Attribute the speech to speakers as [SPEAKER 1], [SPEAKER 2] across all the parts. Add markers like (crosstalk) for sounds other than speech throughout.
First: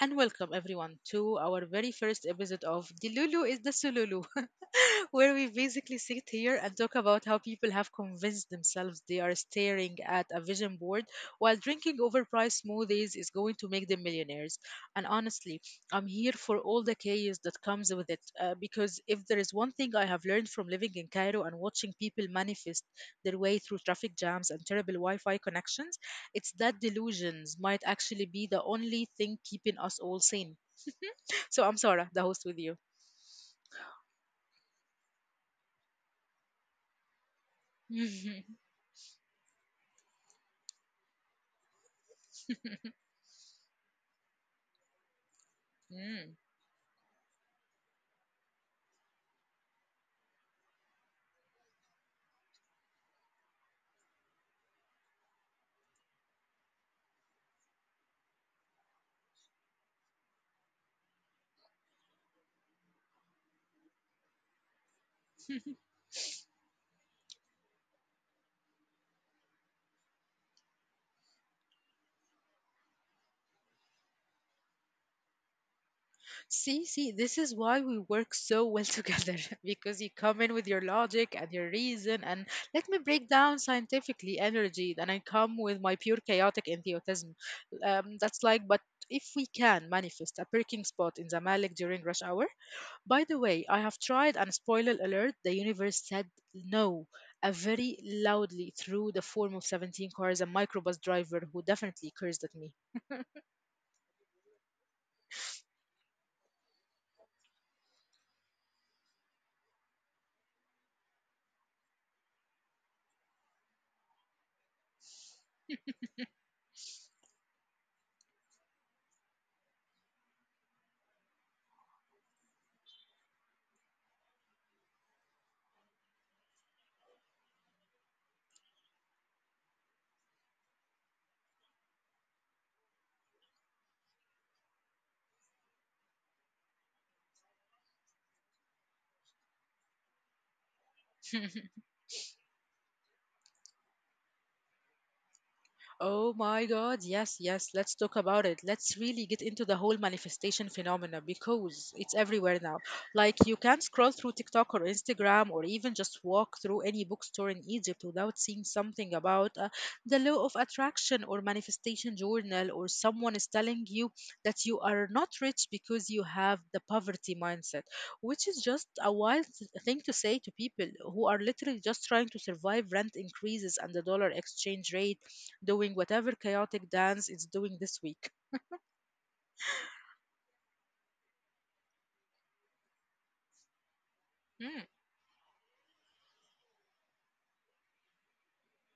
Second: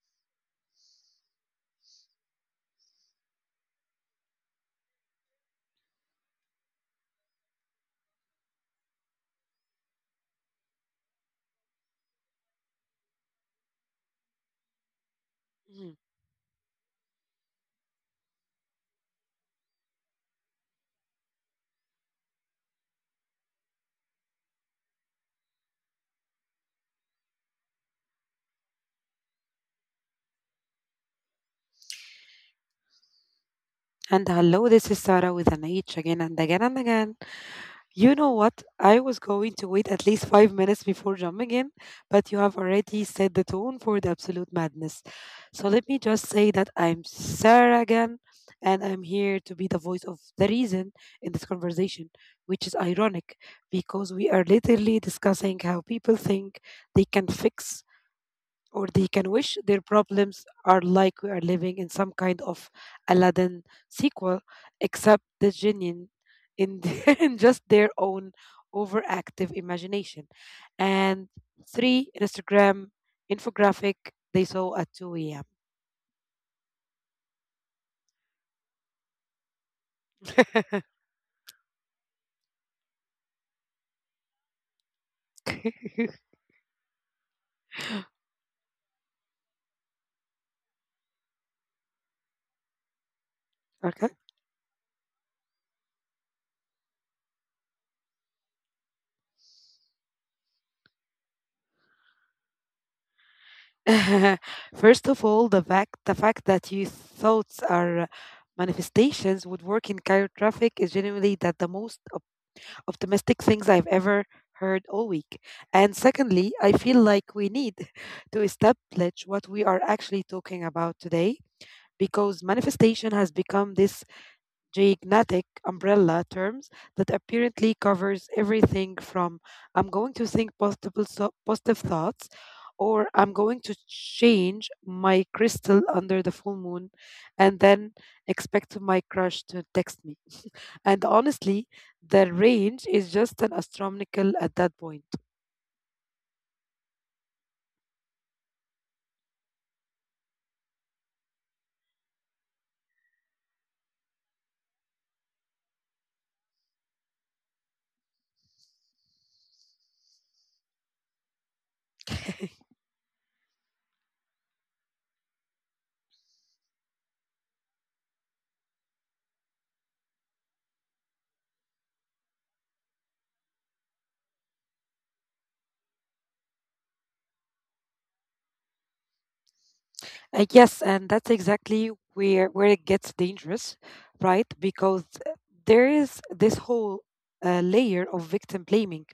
[SPEAKER 1] and welcome everyone to our very first episode of The Lulu is the Sululu where we basically sit here and talk about how people have convinced themselves they are staring at a vision board while drinking overpriced smoothies is going to make them millionaires. And honestly,
[SPEAKER 2] Mhm.
[SPEAKER 1] I'm here for all the chaos that comes with it because if there is one thing I have learned from living in Cairo and watching people manifest their way through traffic jams and terrible Wi Fi connections, it's that delusions might actually be the only thing keeping us all sane. So I'm Sarah, the host with you.
[SPEAKER 2] And hello, this is Sarah with an H again and again and again. You know what? I was going to wait at least 5 minutes before jumping in, but you have already set the tone for the absolute madness. So let me just say that
[SPEAKER 1] (laughs)
[SPEAKER 2] I'm Sarah again, and I'm here to be the voice of the reason in this conversation, which is ironic because we are literally discussing how people think they can fix or they can wish their problems are like we are living in some kind of Aladdin sequel, except the genie in, (laughs) in just their own overactive imagination. And three, Instagram infographic they saw at 2 a.m.
[SPEAKER 1] See, this is why we work so well (laughs) together (laughs) because you come in with your logic and your reason, and let me break down scientifically energy, and I come
[SPEAKER 2] (laughs)
[SPEAKER 1] with my pure chaotic enthusiasm. But if we can manifest a parking spot in Zamalek during rush hour, by the way, I
[SPEAKER 2] Okay.
[SPEAKER 1] have tried, and spoiler alert, the universe said no. A very loudly through the form of 17 cars, a microbus driver who definitely cursed at me.
[SPEAKER 2] (laughs) First of all, the fact that your thoughts are manifestations would work in Cairo traffic is generally that the most optimistic things I've ever heard all week. And secondly, I feel like we need (laughs) to establish what we are actually talking about today because manifestation has become this gigantic umbrella terms that apparently covers everything from I'm going to think positive, positive thoughts or I'm going to change my crystal under the full moon and then expect my crush to text me and honestly, the range is just an astronomical at that point.
[SPEAKER 1] Oh my God, yes, yes, let's talk about it. Let's really get into the whole manifestation phenomena because it's everywhere now. Like, you can't scroll through TikTok or Instagram or even just walk through any bookstore in Egypt without seeing something about the law of attraction or manifestation journal, or someone is telling you that you are not rich because you have the poverty mindset, which is just a wild thing to say to people who are literally just trying to survive rent increases and the dollar exchange rate doing whatever chaotic dance it's doing this week.
[SPEAKER 2] Yes, and that's exactly where it gets dangerous, right?
[SPEAKER 1] Mm,
[SPEAKER 2] Because there is this whole layer of victim blaming.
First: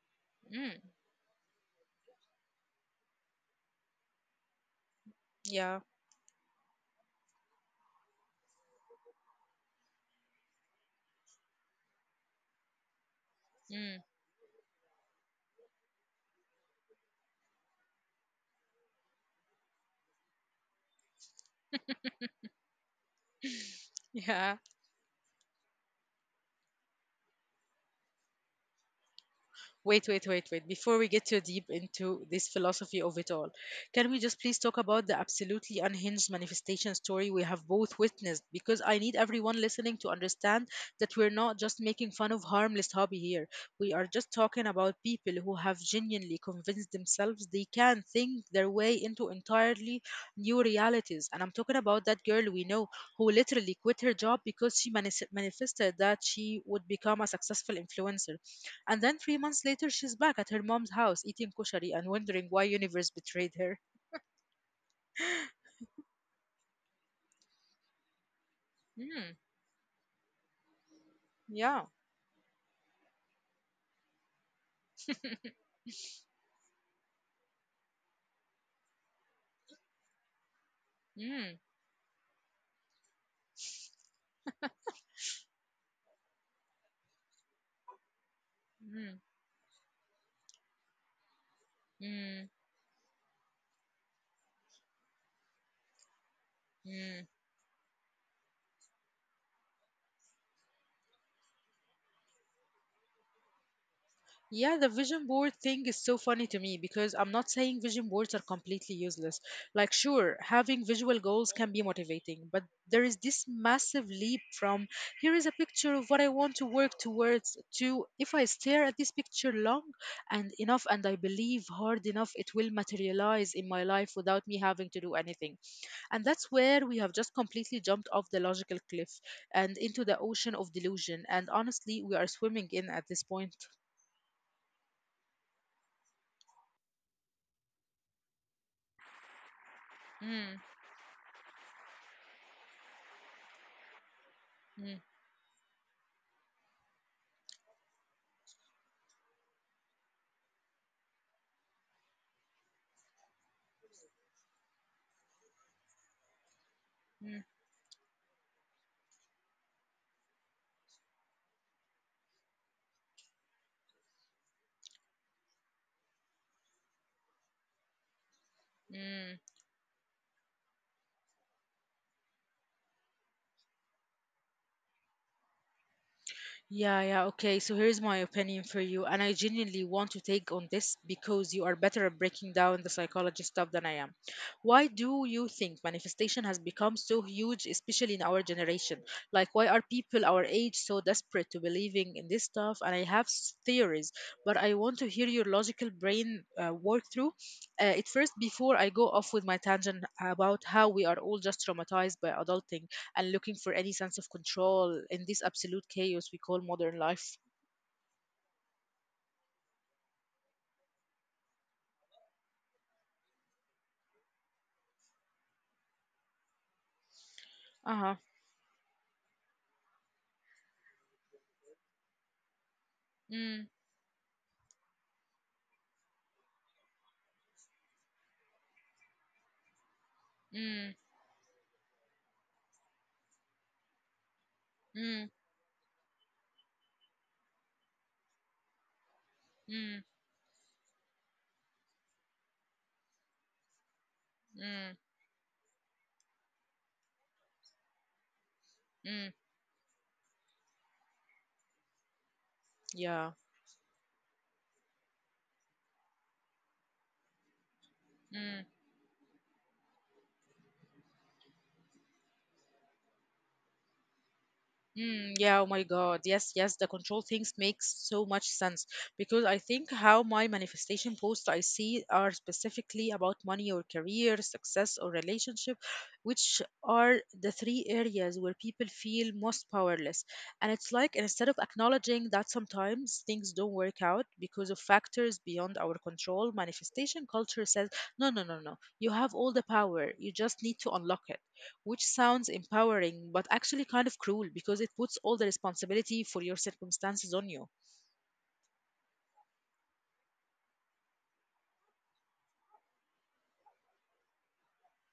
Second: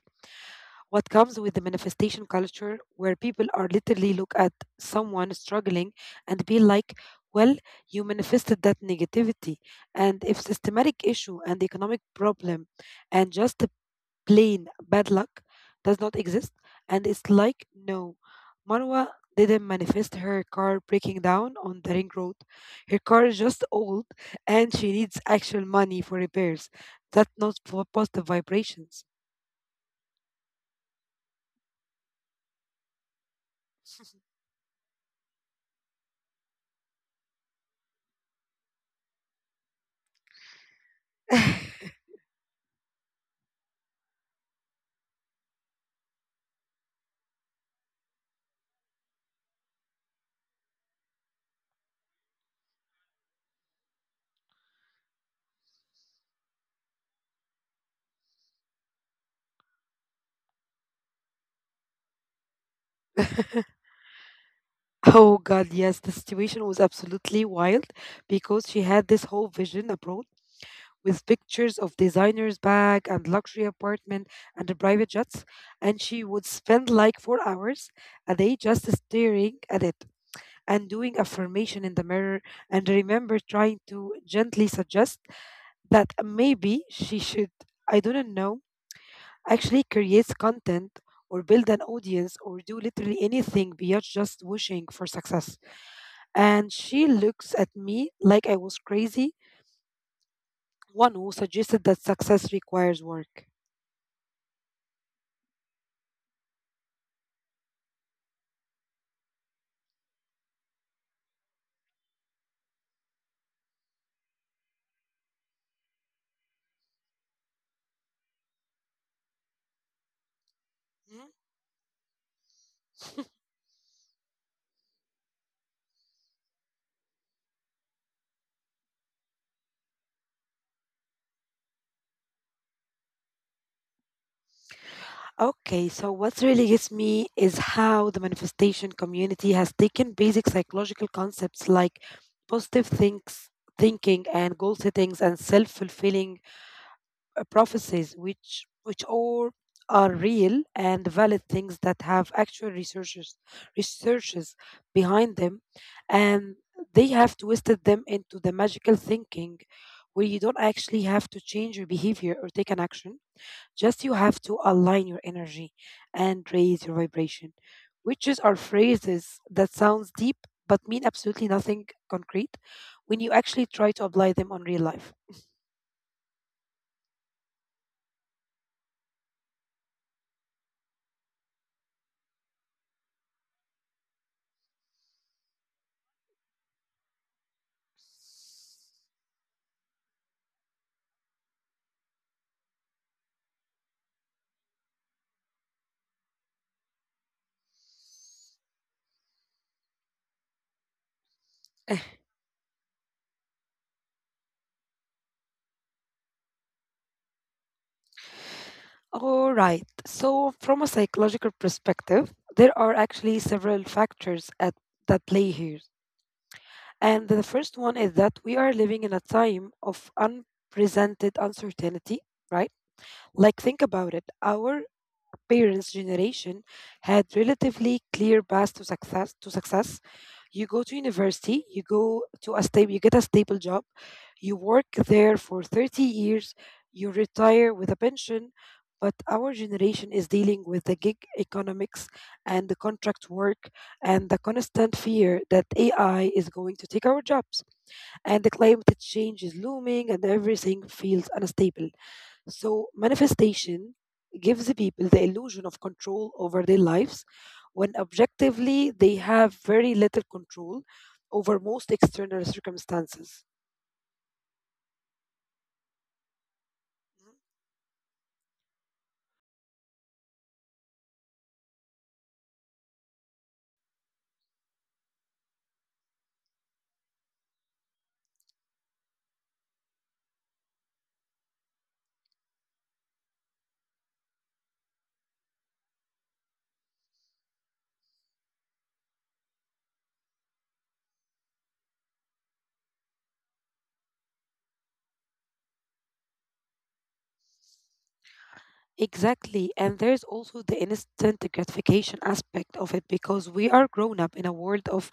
[SPEAKER 1] mm,
[SPEAKER 2] What comes with the manifestation culture, where people are literally look at someone
[SPEAKER 1] yeah.
[SPEAKER 2] struggling and be like, "Well, you manifested that negativity," and if systematic issue and economic problem, and just
[SPEAKER 1] Mm.
[SPEAKER 2] plain bad luck does not exist. And it's like, no, Marwa didn't manifest her car breaking down on the ring road. Her car is just
[SPEAKER 1] (laughs)
[SPEAKER 2] old and
[SPEAKER 1] Yeah.
[SPEAKER 2] she needs actual money for repairs. That's not for positive vibrations.
[SPEAKER 1] Wait, wait, wait, wait. Before we get too deep into this philosophy of it all, can we just please talk about the absolutely unhinged manifestation story we have both witnessed? Because I need everyone listening to understand that we're not just making fun of harmless hobby here. We are just talking about people who have genuinely convinced themselves they can think their way into entirely new realities. And I'm talking about that girl we know who literally quit her job because she manifested that she would become a successful influencer and then 3 months later, she's back at her mom's house eating kushari and wondering why universe betrayed
[SPEAKER 2] (laughs)
[SPEAKER 1] her.
[SPEAKER 2] Oh god, yes, the situation was absolutely wild because she had this whole
[SPEAKER 1] Mm,
[SPEAKER 2] vision abroad with pictures of
[SPEAKER 1] yeah.
[SPEAKER 2] designer's bag and luxury apartment and the private jets, and she would spend like 4 hours a day just staring at it and doing
[SPEAKER 1] Mm,
[SPEAKER 2] affirmation in the mirror and remember trying to gently suggest that maybe she should, I don't know,
[SPEAKER 1] mm,
[SPEAKER 2] actually create content or build an audience or
[SPEAKER 1] mm,
[SPEAKER 2] do literally anything beyond just wishing for success. And she
[SPEAKER 1] mm.
[SPEAKER 2] looks at me like I was crazy, one who suggested that success requires work.
[SPEAKER 1] Yeah, the vision board thing is so funny to me because I'm not saying vision boards are completely useless. Like, sure, having visual goals can be motivating, but there is this massive leap from here is a picture of what I want to work towards to if I stare at this picture long and enough and I believe hard enough, it will materialize in my life without me having to do anything. And that's where we have just completely jumped off the logical cliff and into the ocean of delusion. And honestly, we are swimming in at this point.
[SPEAKER 2] Okay, so what really gets me is how the manifestation community has taken basic
[SPEAKER 1] Hmm.
[SPEAKER 2] psychological concepts like positive thinks, thinking and goal
[SPEAKER 1] Mm,
[SPEAKER 2] settings and self-fulfilling prophecies, which all are real and valid things that have actual researchers behind them, and they have
[SPEAKER 1] mm,
[SPEAKER 2] twisted them into the magical thinking where you don't actually have to change your behavior or take an action just you have to align your energy and raise your vibration. Witches are
[SPEAKER 1] mm.
[SPEAKER 2] phrases that sounds deep but mean absolutely nothing concrete when you actually try to apply them on real life. (laughs)
[SPEAKER 1] Yeah, yeah, okay. So here's my opinion for you, and I genuinely want to take on this because you are better at breaking down the psychology stuff than I am. Why do you think manifestation has become so huge, especially in our generation? Like, why are people our age so desperate to believing in this stuff? And I have theories, but I want to hear your logical brain work through it first before I go off with my tangent about how we are all just traumatized by adulting and looking for any sense of control in this absolute chaos we call modern life.
[SPEAKER 2] All right. So, from a psychological perspective, there are actually several factors that play here. And the first
[SPEAKER 1] Uh
[SPEAKER 2] one is
[SPEAKER 1] huh.
[SPEAKER 2] that we are living in a time of unprecedented uncertainty, right? Like,
[SPEAKER 1] Mm,
[SPEAKER 2] think about it. Our parents' generation had relatively clear paths to success. You go
[SPEAKER 1] mm,
[SPEAKER 2] to university, you get a stable job, you work
[SPEAKER 1] mm,
[SPEAKER 2] there for 30 years, you retire with a pension. But our
[SPEAKER 1] mm,
[SPEAKER 2] generation is dealing with the gig economics and the contract work and the
[SPEAKER 1] mm,
[SPEAKER 2] constant fear that AI is going to take our jobs. And the climate
[SPEAKER 1] mm.
[SPEAKER 2] change is looming and everything feels unstable. So,
[SPEAKER 1] Yeah.
[SPEAKER 2] manifestation gives the people the illusion of control over their lives when objectively they have very little control over most external circumstances.
[SPEAKER 1] Mm, yeah, oh my God. Yes, yes, the control things makes so much sense because I think how my manifestation posts I see are specifically about money or career, success or relationship, which are the three areas where people feel most powerless. And it's like instead of acknowledging that sometimes things don't work out because of factors beyond our control, manifestation culture says, no, no, no, no. You have all the power. You just need to unlock it which sounds empowering but actually kind of cruel because it puts all the responsibility for your circumstances on you.
[SPEAKER 2] Exactly. And there's also the instant gratification aspect of it because we are grown up in a world of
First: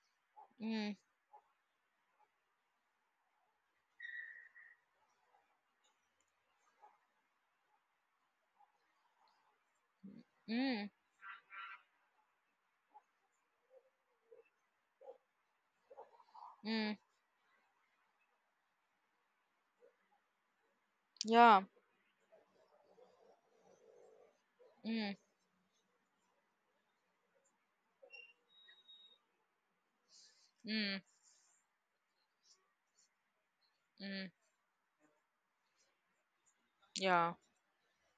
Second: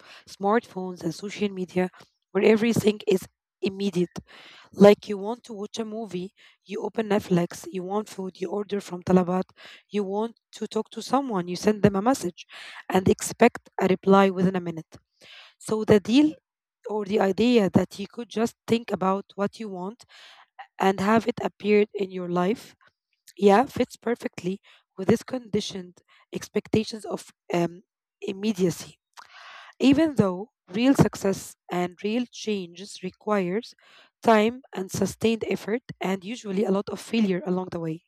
[SPEAKER 1] Mm,
[SPEAKER 2] smartphones and social media where everything is immediate. Like you want to watch a movie, you open Netflix, you want food, you order from Talabat, you want to talk
[SPEAKER 1] mm,
[SPEAKER 2] to someone, you send them a message and expect a reply within a minute. So the deal
[SPEAKER 1] mm,
[SPEAKER 2] or the idea that you could just think about what you want and have it
[SPEAKER 1] yeah,
[SPEAKER 2] appear in your life, yeah, fits perfectly
[SPEAKER 1] mm,
[SPEAKER 2] with this conditioned expectations of um, immediacy. Even though
[SPEAKER 1] mm,
[SPEAKER 2] real success and real changes requires
[SPEAKER 1] mm,
[SPEAKER 2] time and sustained effort and usually a lot of
[SPEAKER 1] yeah.
[SPEAKER 2] failure along the way.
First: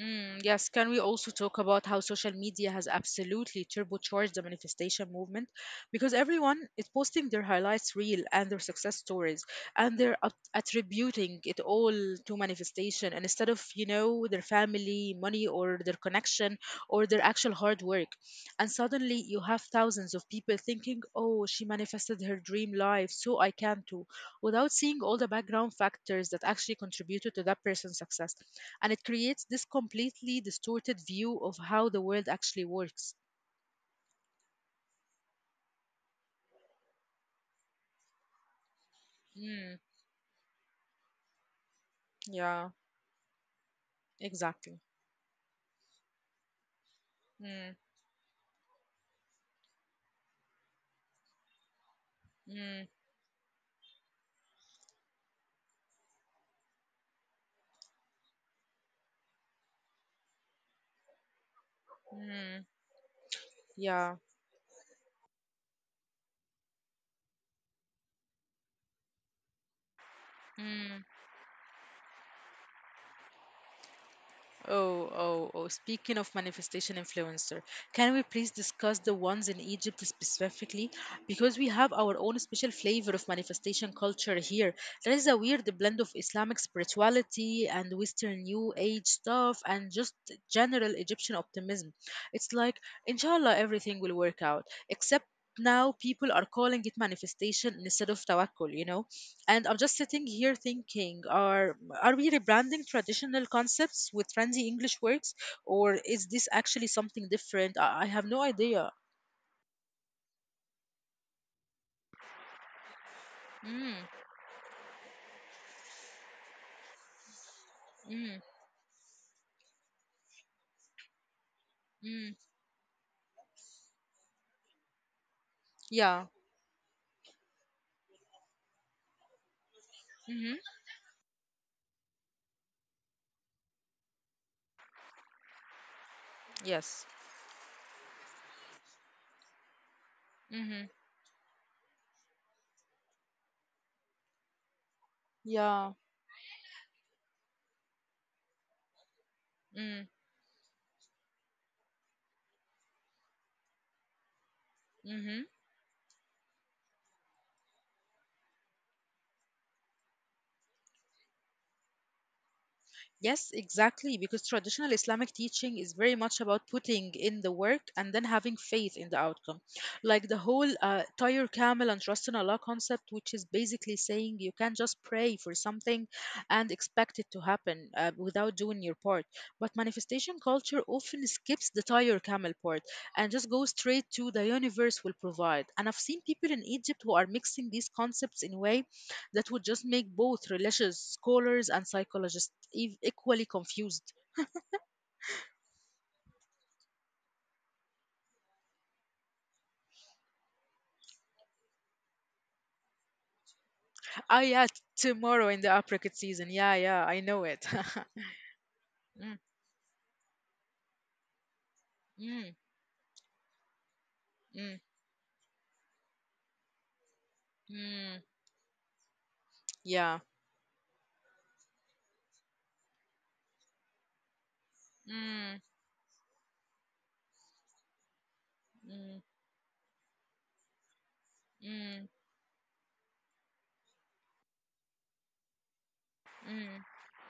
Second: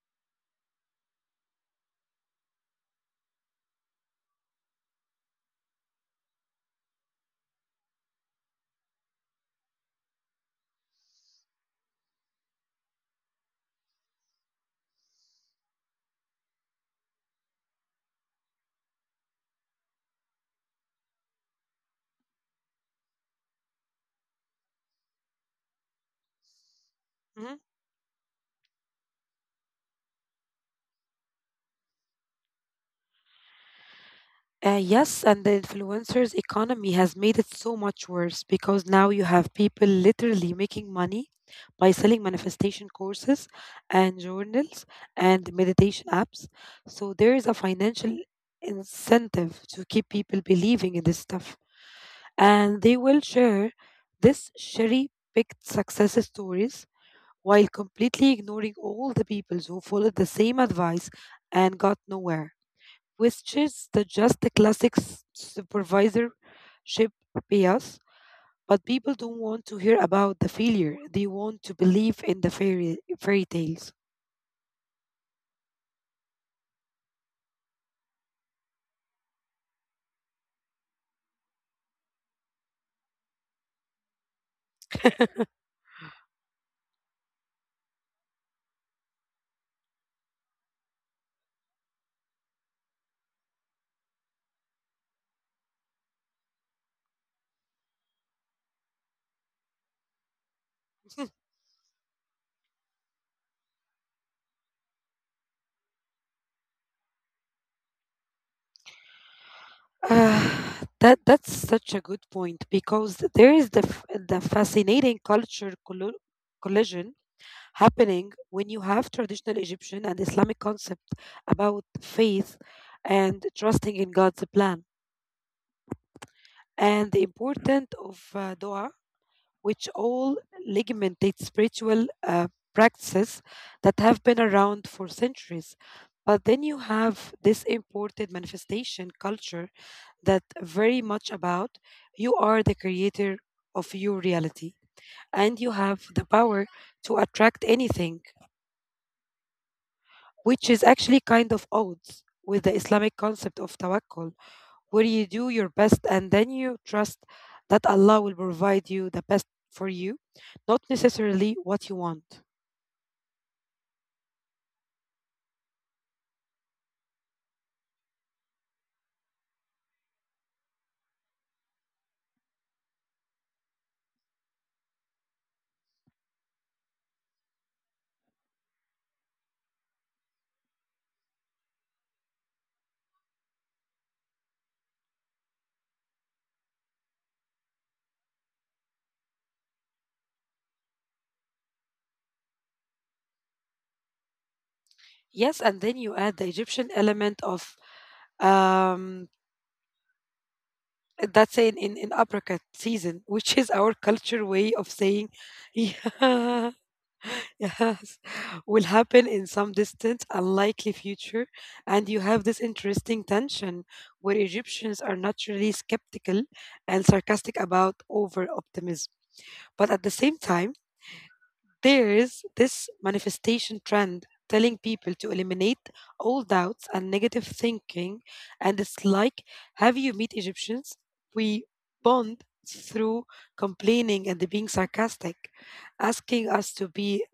[SPEAKER 1] Mm, yes, can we also talk about how social media has absolutely turbocharged the manifestation movement? Because everyone is posting their highlights reel and their success stories, and they're attributing it all to manifestation and instead of, their family, money, or their connection, or their actual hard work. And suddenly you have thousands of people thinking, oh, she manifested her dream life, so I can too, without seeing all the background factors that actually contributed to
[SPEAKER 2] Mm-hmm.
[SPEAKER 1] that person's success and it creates this completely distorted view of how the world actually works.
[SPEAKER 2] Yes, and the influencers economy has made it so much worse because now you have
[SPEAKER 1] Mm,
[SPEAKER 2] people literally making money by selling
[SPEAKER 1] yeah,
[SPEAKER 2] manifestation courses and
[SPEAKER 1] exactly.
[SPEAKER 2] journals and meditation apps. So there is a
[SPEAKER 1] Mm,
[SPEAKER 2] financial incentive to keep people believing in this stuff. And
[SPEAKER 1] mm,
[SPEAKER 2] they will share this cherry picked success stories while completely ignoring all the people who followed the same advice and got nowhere,
[SPEAKER 1] mm,
[SPEAKER 2] which is the
[SPEAKER 1] yeah.
[SPEAKER 2] just the classic supervisorship bias. But people don't want to hear about the failure.
[SPEAKER 1] Mm.
[SPEAKER 2] They want to believe in the fairy tales.
[SPEAKER 1] Oh, oh, oh. Speaking of manifestation influencer, can we please discuss the ones in Egypt specifically? Because we have our own special flavor of manifestation culture here. There is a
[SPEAKER 2] (laughs)
[SPEAKER 1] weird blend of Islamic spirituality and Western New Age stuff and just general Egyptian optimism. It's like, inshallah, everything will work out. Except now people are calling it manifestation instead of tawakkul, you know? And I'm just sitting here thinking, are we rebranding traditional concepts with trendy English words, or is this actually something different? I have no idea.
[SPEAKER 2] Uh, that's such a good point because there is the
[SPEAKER 1] Mm,
[SPEAKER 2] the fascinating culture collo collision happening
[SPEAKER 1] mm,
[SPEAKER 2] when you have traditional Egyptian and Islamic concept about
[SPEAKER 1] mm.
[SPEAKER 2] faith and trusting in God's plan,
[SPEAKER 1] Yeah.
[SPEAKER 2] and the importance of dua, which all
[SPEAKER 1] Mm-hmm.
[SPEAKER 2] legitimate spiritual practices that have been around for centuries. But then you
[SPEAKER 1] Yes.
[SPEAKER 2] have this imported manifestation culture that
[SPEAKER 1] Mm-hmm.
[SPEAKER 2] very much about you are the creator of your reality and you
[SPEAKER 1] Yeah.
[SPEAKER 2] have the power to attract anything,
[SPEAKER 1] Mm,
[SPEAKER 2] which is actually kind of odds with the Islamic concept of tawakkul where you
[SPEAKER 1] hmm.
[SPEAKER 2] do your best and then you trust that Allah will provide you the best for you, not necessarily what you want.
[SPEAKER 1] Yes, exactly, because traditional Islamic teaching is very much about putting in the work and then having faith in the outcome. Like the whole tire camel and trust in Allah concept, which is basically saying you can't just pray for something and expect it to happen without doing your part. But manifestation culture often skips the tire camel part and just goes straight to the universe will provide. And I've seen people in Egypt who are mixing these concepts in ways that would just make both religious scholars and psychologists equally confused.
[SPEAKER 2] Yes, and then you add the Egyptian element of um, that's in apricot season, which is our
[SPEAKER 1] Ah,
[SPEAKER 2] culture
[SPEAKER 1] yeah,
[SPEAKER 2] way of saying,
[SPEAKER 1] tomorrow in
[SPEAKER 2] (laughs)
[SPEAKER 1] the apricot season.
[SPEAKER 2] yeah.
[SPEAKER 1] Yeah, yeah, I know it. (laughs)
[SPEAKER 2] Yes, (laughs) will happen
[SPEAKER 1] Mm,
[SPEAKER 2] in some distant, unlikely future, and you have
[SPEAKER 1] mm,
[SPEAKER 2] this interesting tension where
[SPEAKER 1] mm,
[SPEAKER 2] Egyptians are naturally skeptical and sarcastic about
[SPEAKER 1] mm,
[SPEAKER 2] over optimism. But at the
[SPEAKER 1] yeah.
[SPEAKER 2] same time, there is this manifestation trend telling people to
[SPEAKER 1] Mm,
[SPEAKER 2] eliminate all doubts and negative thinking. And it's
[SPEAKER 1] mm,
[SPEAKER 2] like, have you met Egyptians? We
[SPEAKER 1] mm,
[SPEAKER 2] bond through complaining and being sarcastic. Asking us
[SPEAKER 1] mm.
[SPEAKER 2] to be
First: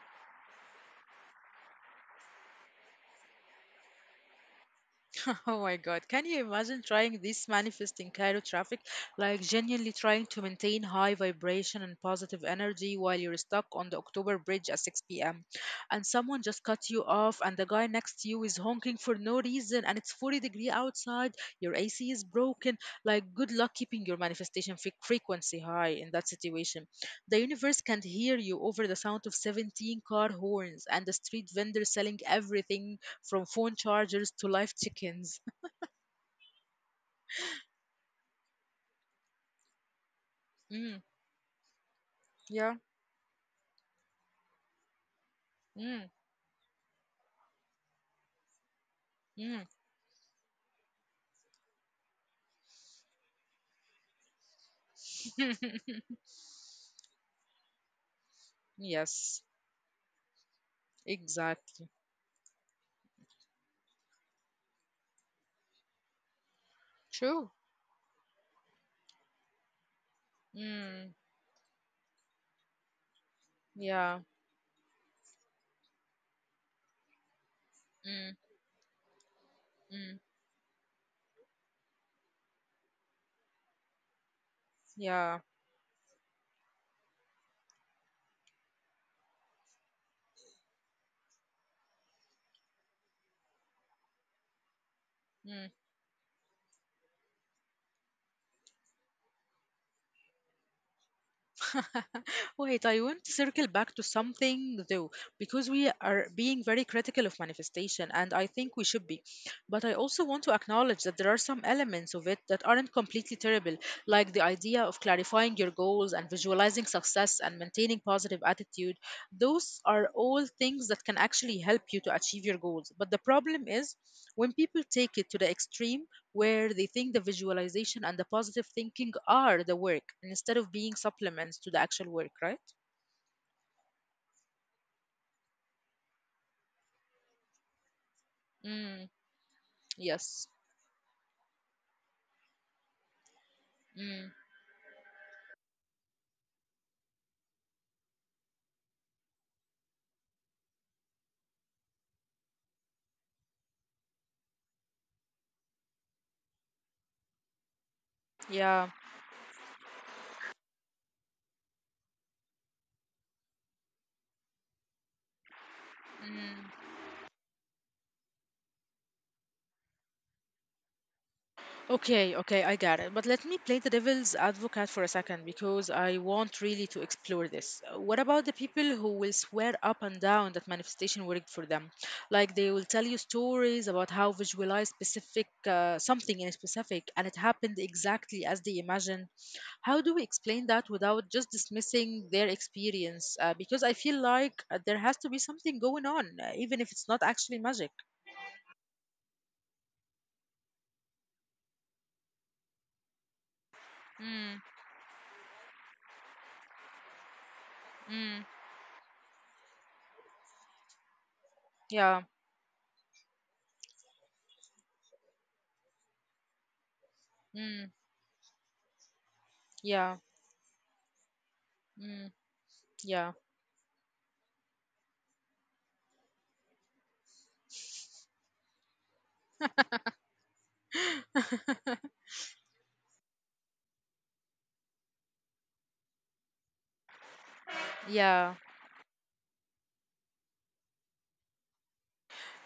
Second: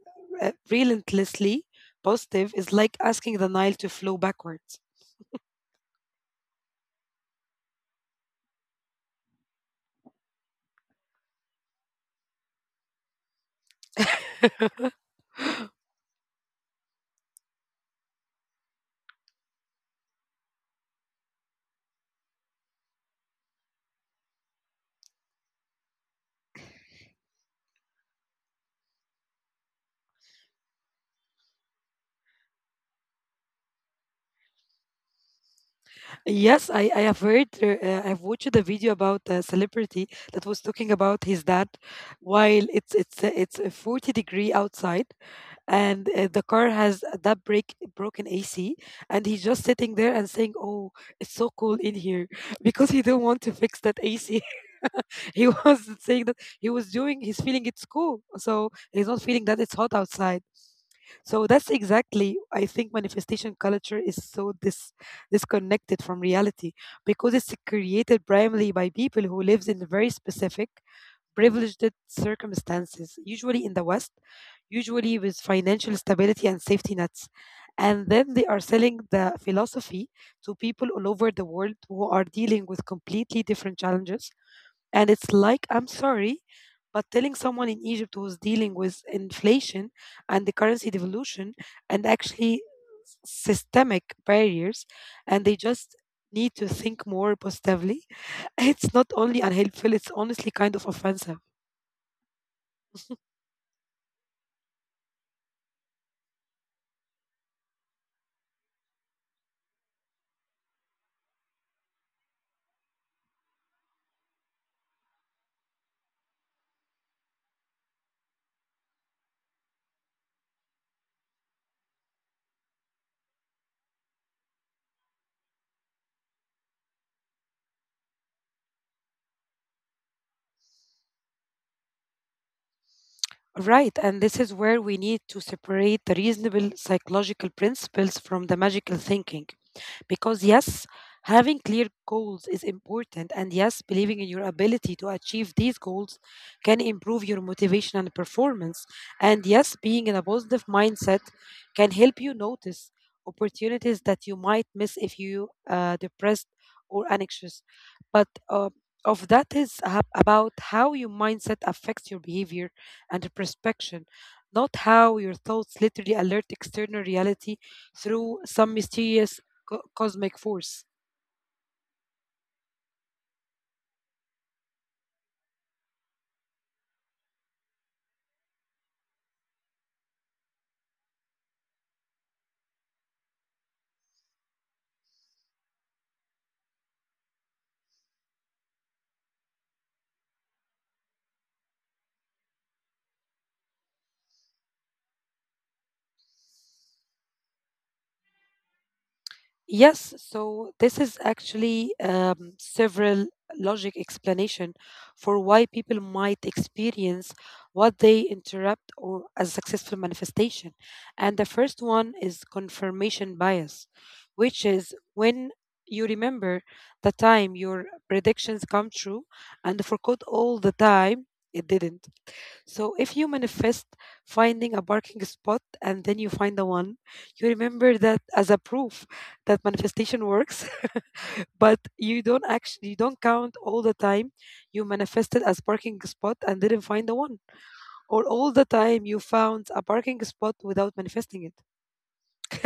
[SPEAKER 2] relentlessly positive is like asking the Nile to flow backwards.
[SPEAKER 1] (laughs) Oh my God, can you imagine trying this manifest in Cairo traffic? Like genuinely trying to maintain high vibration and positive energy while you're stuck on the October Bridge at
[SPEAKER 2] (laughs)
[SPEAKER 1] 6 p.m. And someone just cut you off, and the guy next to you is honking for no reason, and it's 40-degree outside, your AC is broken. Like, good luck keeping your manifestation frequency high in that situation. The universe can't hear you over the sound of 17 car horns and the street vendor selling everything from phone chargers to live chickens. (laughs)
[SPEAKER 2] Yes, I have heard, I've watched a video about a celebrity that was talking
[SPEAKER 1] Mm,
[SPEAKER 2] about his dad while
[SPEAKER 1] yeah.
[SPEAKER 2] it's a 40-degree outside
[SPEAKER 1] Mm,
[SPEAKER 2] and the car has that break broken AC and he's
[SPEAKER 1] mm.
[SPEAKER 2] just sitting there and saying, "Oh, it's so cold in here" (laughs) because he didn't want to fix that AC. (laughs) He was
[SPEAKER 1] (laughs)
[SPEAKER 2] saying that he was doing he's feeling it's cool, so he's not
[SPEAKER 1] Yes,
[SPEAKER 2] feeling that it's hot outside. So that's
[SPEAKER 1] exactly.
[SPEAKER 2] exactly I think manifestation culture is so disconnected from reality because
[SPEAKER 1] True.
[SPEAKER 2] it's created primarily by people who lives in very specific
[SPEAKER 1] Mm,
[SPEAKER 2] privileged circumstances, usually in the West,
[SPEAKER 1] yeah.
[SPEAKER 2] usually with financial stability and safety nets. And
[SPEAKER 1] Mm,
[SPEAKER 2] then they are selling the philosophy
[SPEAKER 1] mm,
[SPEAKER 2] to people all over the world who are dealing with completely different challenges and it's
[SPEAKER 1] yeah.
[SPEAKER 2] like, I'm sorry, but telling someone in Egypt who's dealing with inflation and the currency devaluation and actually systemic barriers, and they
[SPEAKER 1] Mm.
[SPEAKER 2] just need to think more positively, (laughs) it's not only unhelpful, it's honestly kind of offensive.
[SPEAKER 1] (laughs) Wait, I want to
[SPEAKER 2] (laughs)
[SPEAKER 1] circle back to something though, because we are being very critical of manifestation, and I think we should be. But I also want to acknowledge that there are some elements of it that aren't completely terrible, like the idea of clarifying your goals and visualizing success and maintaining positive attitude. Those are all things that can actually help you to achieve your goals. But the problem is when people take it to the extreme, where they think the visualization and the positive thinking are the work instead of being supplements to the actual work, right?
[SPEAKER 2] Right, and this is where we need to separate the reasonable psychological principles from the magical
[SPEAKER 1] Mm.
[SPEAKER 2] thinking. Because,
[SPEAKER 1] Yes.
[SPEAKER 2] yes, having clear goals is important, and yes, believing in
[SPEAKER 1] Mm.
[SPEAKER 2] your ability to achieve these goals can improve your motivation and performance. And yes, being in a positive mindset can help you notice opportunities that you might miss if you depressed or anxious. But
[SPEAKER 1] Yeah.
[SPEAKER 2] of that is about how your mindset affects your behavior and introspection, not how your thoughts literally alert external reality through some mysterious cosmic force.
[SPEAKER 1] Okay, okay, I got it. But let me play the devil's advocate for a second because I want really to explore this. What about the people who will swear up and down that manifestation worked for them? Like they will tell you stories about how visualize specific something in specific and it happened exactly as they imagined. How do we explain that without just dismissing their experience? Because I feel like there has to be something going on, even if it's not actually magic.
[SPEAKER 2] Yes, so this is actually several logic
[SPEAKER 1] Mm,
[SPEAKER 2] explanation for why people might experience what they
[SPEAKER 1] mm,
[SPEAKER 2] interrupt or as successful manifestation. And the first one
[SPEAKER 1] yeah,
[SPEAKER 2] is confirmation bias, which is when you remember the time your
[SPEAKER 1] mm,
[SPEAKER 2] predictions come true and
[SPEAKER 1] yeah.
[SPEAKER 2] forgot all the time it didn't.
[SPEAKER 1] Mm.
[SPEAKER 2] So if you
[SPEAKER 1] Yeah.
[SPEAKER 2] manifest finding a parking spot and then you find the one, you remember that as a proof that manifestation works, (laughs) but
[SPEAKER 1] (laughs)
[SPEAKER 2] you don't count all the time you manifested as parking spot and didn't find the one, or all
[SPEAKER 1] Yeah.
[SPEAKER 2] the time you found a parking spot without manifesting it.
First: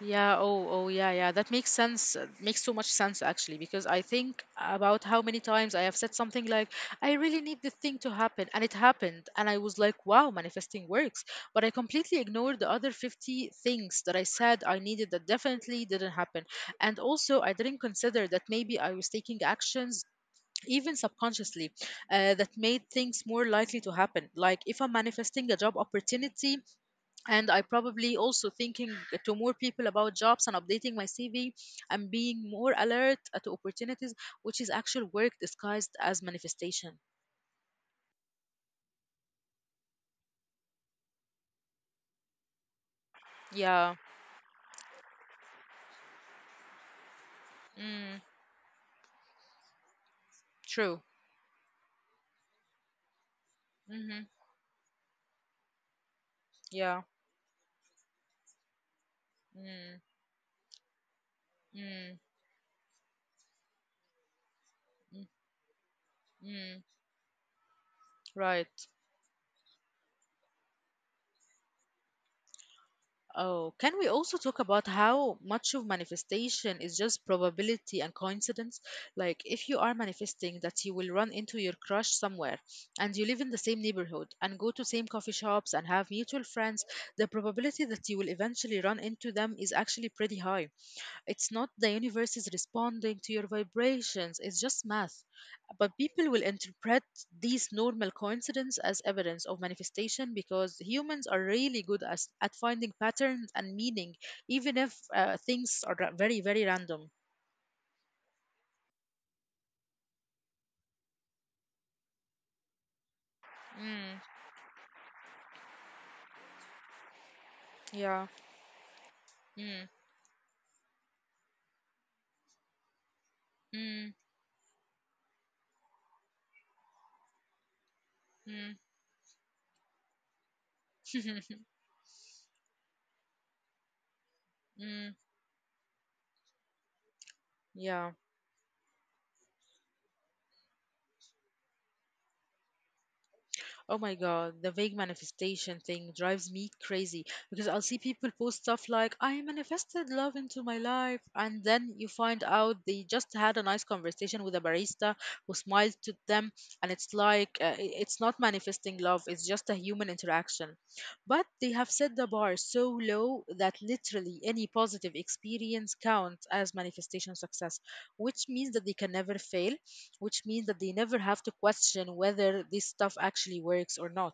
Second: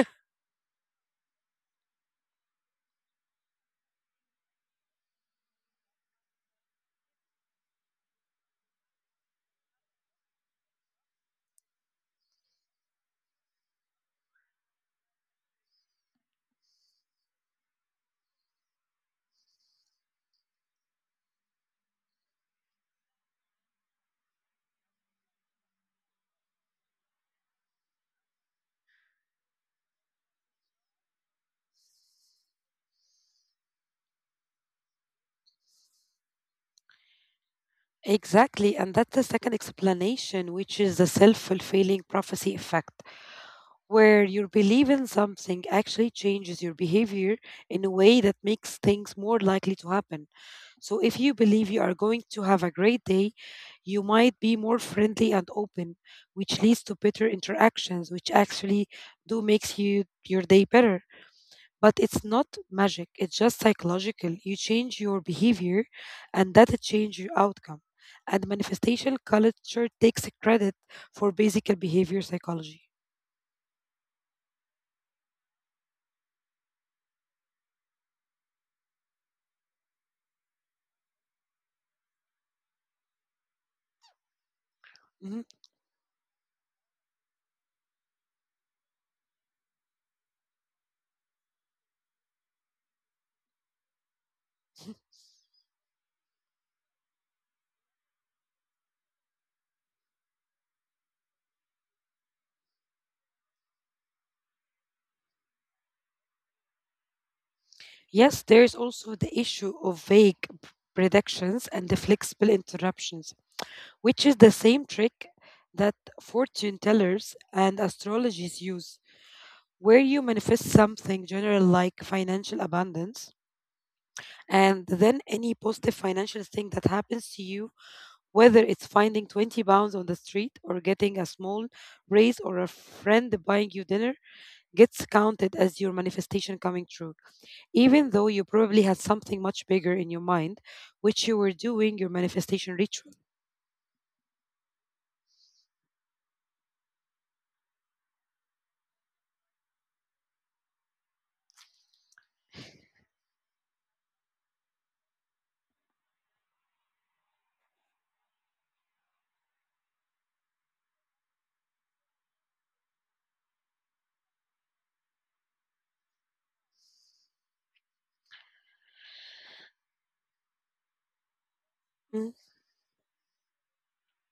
[SPEAKER 1] Yeah. Oh, oh, yeah, yeah. That makes sense. Makes so much sense actually, because I think about how many times I have said something like, I really need this thing to happen, and it happened. And I was like, wow, manifesting works. But I completely ignored the other 50 things that I said I needed that definitely didn't happen. And also, I didn't consider that maybe I was taking actions. Even subconsciously, that made things more likely to happen. Like if I'm manifesting a job opportunity, and I probably also thinking to more people about jobs and updating my CV and being more alert to opportunities which is actual work disguised as manifestation.
[SPEAKER 2] Exactly, and that's the second explanation, which is the self fulfilling prophecy effect,
[SPEAKER 1] Yeah.
[SPEAKER 2] where your belief in something actually changes your behavior in a way
[SPEAKER 1] Mm,
[SPEAKER 2] that makes things more likely to happen. So
[SPEAKER 1] true.
[SPEAKER 2] if you believe you are going to have a great day, you
[SPEAKER 1] Hmm.
[SPEAKER 2] might be more friendly and open, which leads to
[SPEAKER 1] Yeah.
[SPEAKER 2] better interactions, which actually do makes
[SPEAKER 1] Mm,
[SPEAKER 2] you your day better. But
[SPEAKER 1] mm,
[SPEAKER 2] it's not magic, it's just psychological. You change your
[SPEAKER 1] mm,
[SPEAKER 2] behavior and that
[SPEAKER 1] mm.
[SPEAKER 2] change your outcome. And
[SPEAKER 1] Right.
[SPEAKER 2] manifestation culture takes credit for basic behavior psychology.
[SPEAKER 1] Oh, can we also talk about how much of manifestation is just probability and coincidence? Like, if you are manifesting that you will run into your crush somewhere and you live in the same neighborhood and go to same coffee
[SPEAKER 2] Mm-hmm.
[SPEAKER 1] shops and have mutual friends, the probability that you will eventually run into them is actually pretty high. It's not the universe is responding to your vibrations, it's just math. But people will interpret these normal coincidences as evidence of manifestation because humans are really good at finding patterns and meaning, even if things are very, very random.
[SPEAKER 2] Yes, there is also the issue of vague predictions and the flexible interruptions,
[SPEAKER 1] Mm,
[SPEAKER 2] which is the same trick that fortune tellers and
[SPEAKER 1] yeah.
[SPEAKER 2] astrologies use,
[SPEAKER 1] Mm,
[SPEAKER 2] where you manifest something general like financial abundance,
[SPEAKER 1] mm,
[SPEAKER 2] and then any positive financial thing that happens to you, whether
[SPEAKER 1] mm,
[SPEAKER 2] it's finding 20 pounds on the street or getting a small raise or a friend buying you dinner,
[SPEAKER 1] (laughs)
[SPEAKER 2] gets
[SPEAKER 1] mm,
[SPEAKER 2] counted as your manifestation coming true, even
[SPEAKER 1] yeah.
[SPEAKER 2] though you probably had something much bigger in your mind, which you were doing your manifestation ritual.
[SPEAKER 1] Oh my God, the vague manifestation thing drives me crazy because I'll see people post stuff like, I manifested love into my life. And then you find out they just had a nice conversation with a barista who smiled to them. And it's like, it's not manifesting love, it's just a human interaction. But they have set the bar so low that literally any positive experience counts as manifestation success, which means that they can never fail which means that they never have to question whether this stuff actually works or not.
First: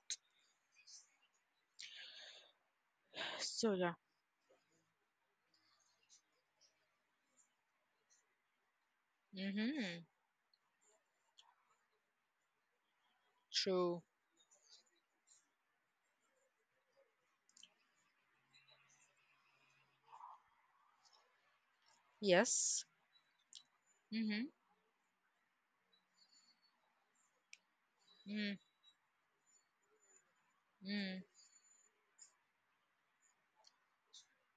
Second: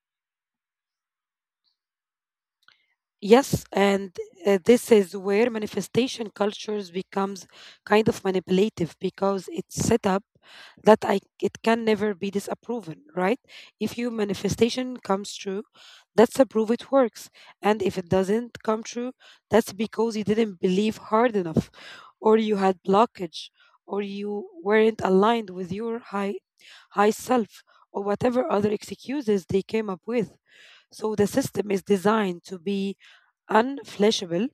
[SPEAKER 2] Yes,
[SPEAKER 1] So yeah.
[SPEAKER 2] and this is where manifestation cultures becomes kind of manipulative because it's
[SPEAKER 1] Mhm.
[SPEAKER 2] set up that I it can never be disapproven, right? If
[SPEAKER 1] True.
[SPEAKER 2] your manifestation comes true, that's a proof it works, and if it doesn't come true, that's because you didn't believe hard enough, or you had
[SPEAKER 1] Yes.
[SPEAKER 2] blockage, or
[SPEAKER 1] Mhm.
[SPEAKER 2] you weren't aligned with your high self, or whatever
[SPEAKER 1] Mm.
[SPEAKER 2] other excuses they came up with. So
[SPEAKER 1] Mm.
[SPEAKER 2] the system is designed to be unfleshable,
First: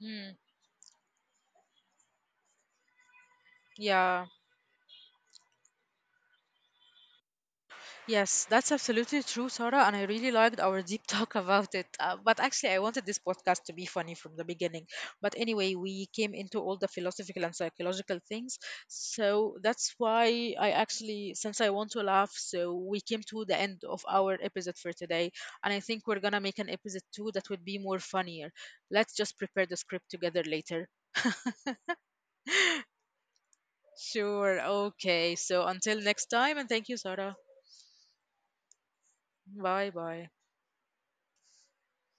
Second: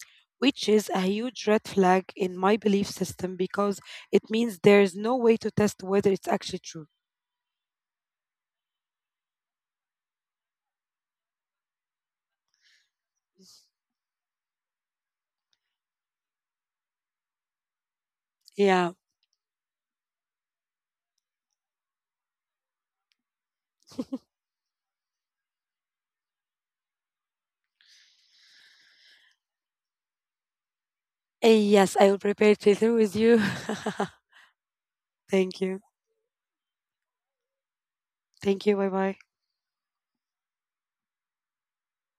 [SPEAKER 1] Mm.
[SPEAKER 2] which is a huge red flag in my belief system because
[SPEAKER 1] Yeah.
[SPEAKER 2] it means there's no way to test whether it's actually true.
[SPEAKER 1] Yes, that's absolutely true, Sarah, and I really liked our deep (laughs) talk about it. But actually, I wanted this podcast to be funny from the beginning. But anyway, we came into all the philosophical and psychological things.
[SPEAKER 2] Yeah.
[SPEAKER 1] So that's why I actually, since I want to laugh, so we came to the end of our episode for today. And I think we're going to make an episode too that would be more funnier. Let's just prepare the script together later.
[SPEAKER 2] Yes, I will prepare it later with you.
[SPEAKER 1] Sure,
[SPEAKER 2] (laughs)
[SPEAKER 1] okay.
[SPEAKER 2] Thank
[SPEAKER 1] So
[SPEAKER 2] you.
[SPEAKER 1] until next time, and thank you, Sarah.
[SPEAKER 2] Thank you. Bye bye.
[SPEAKER 1] Bye bye.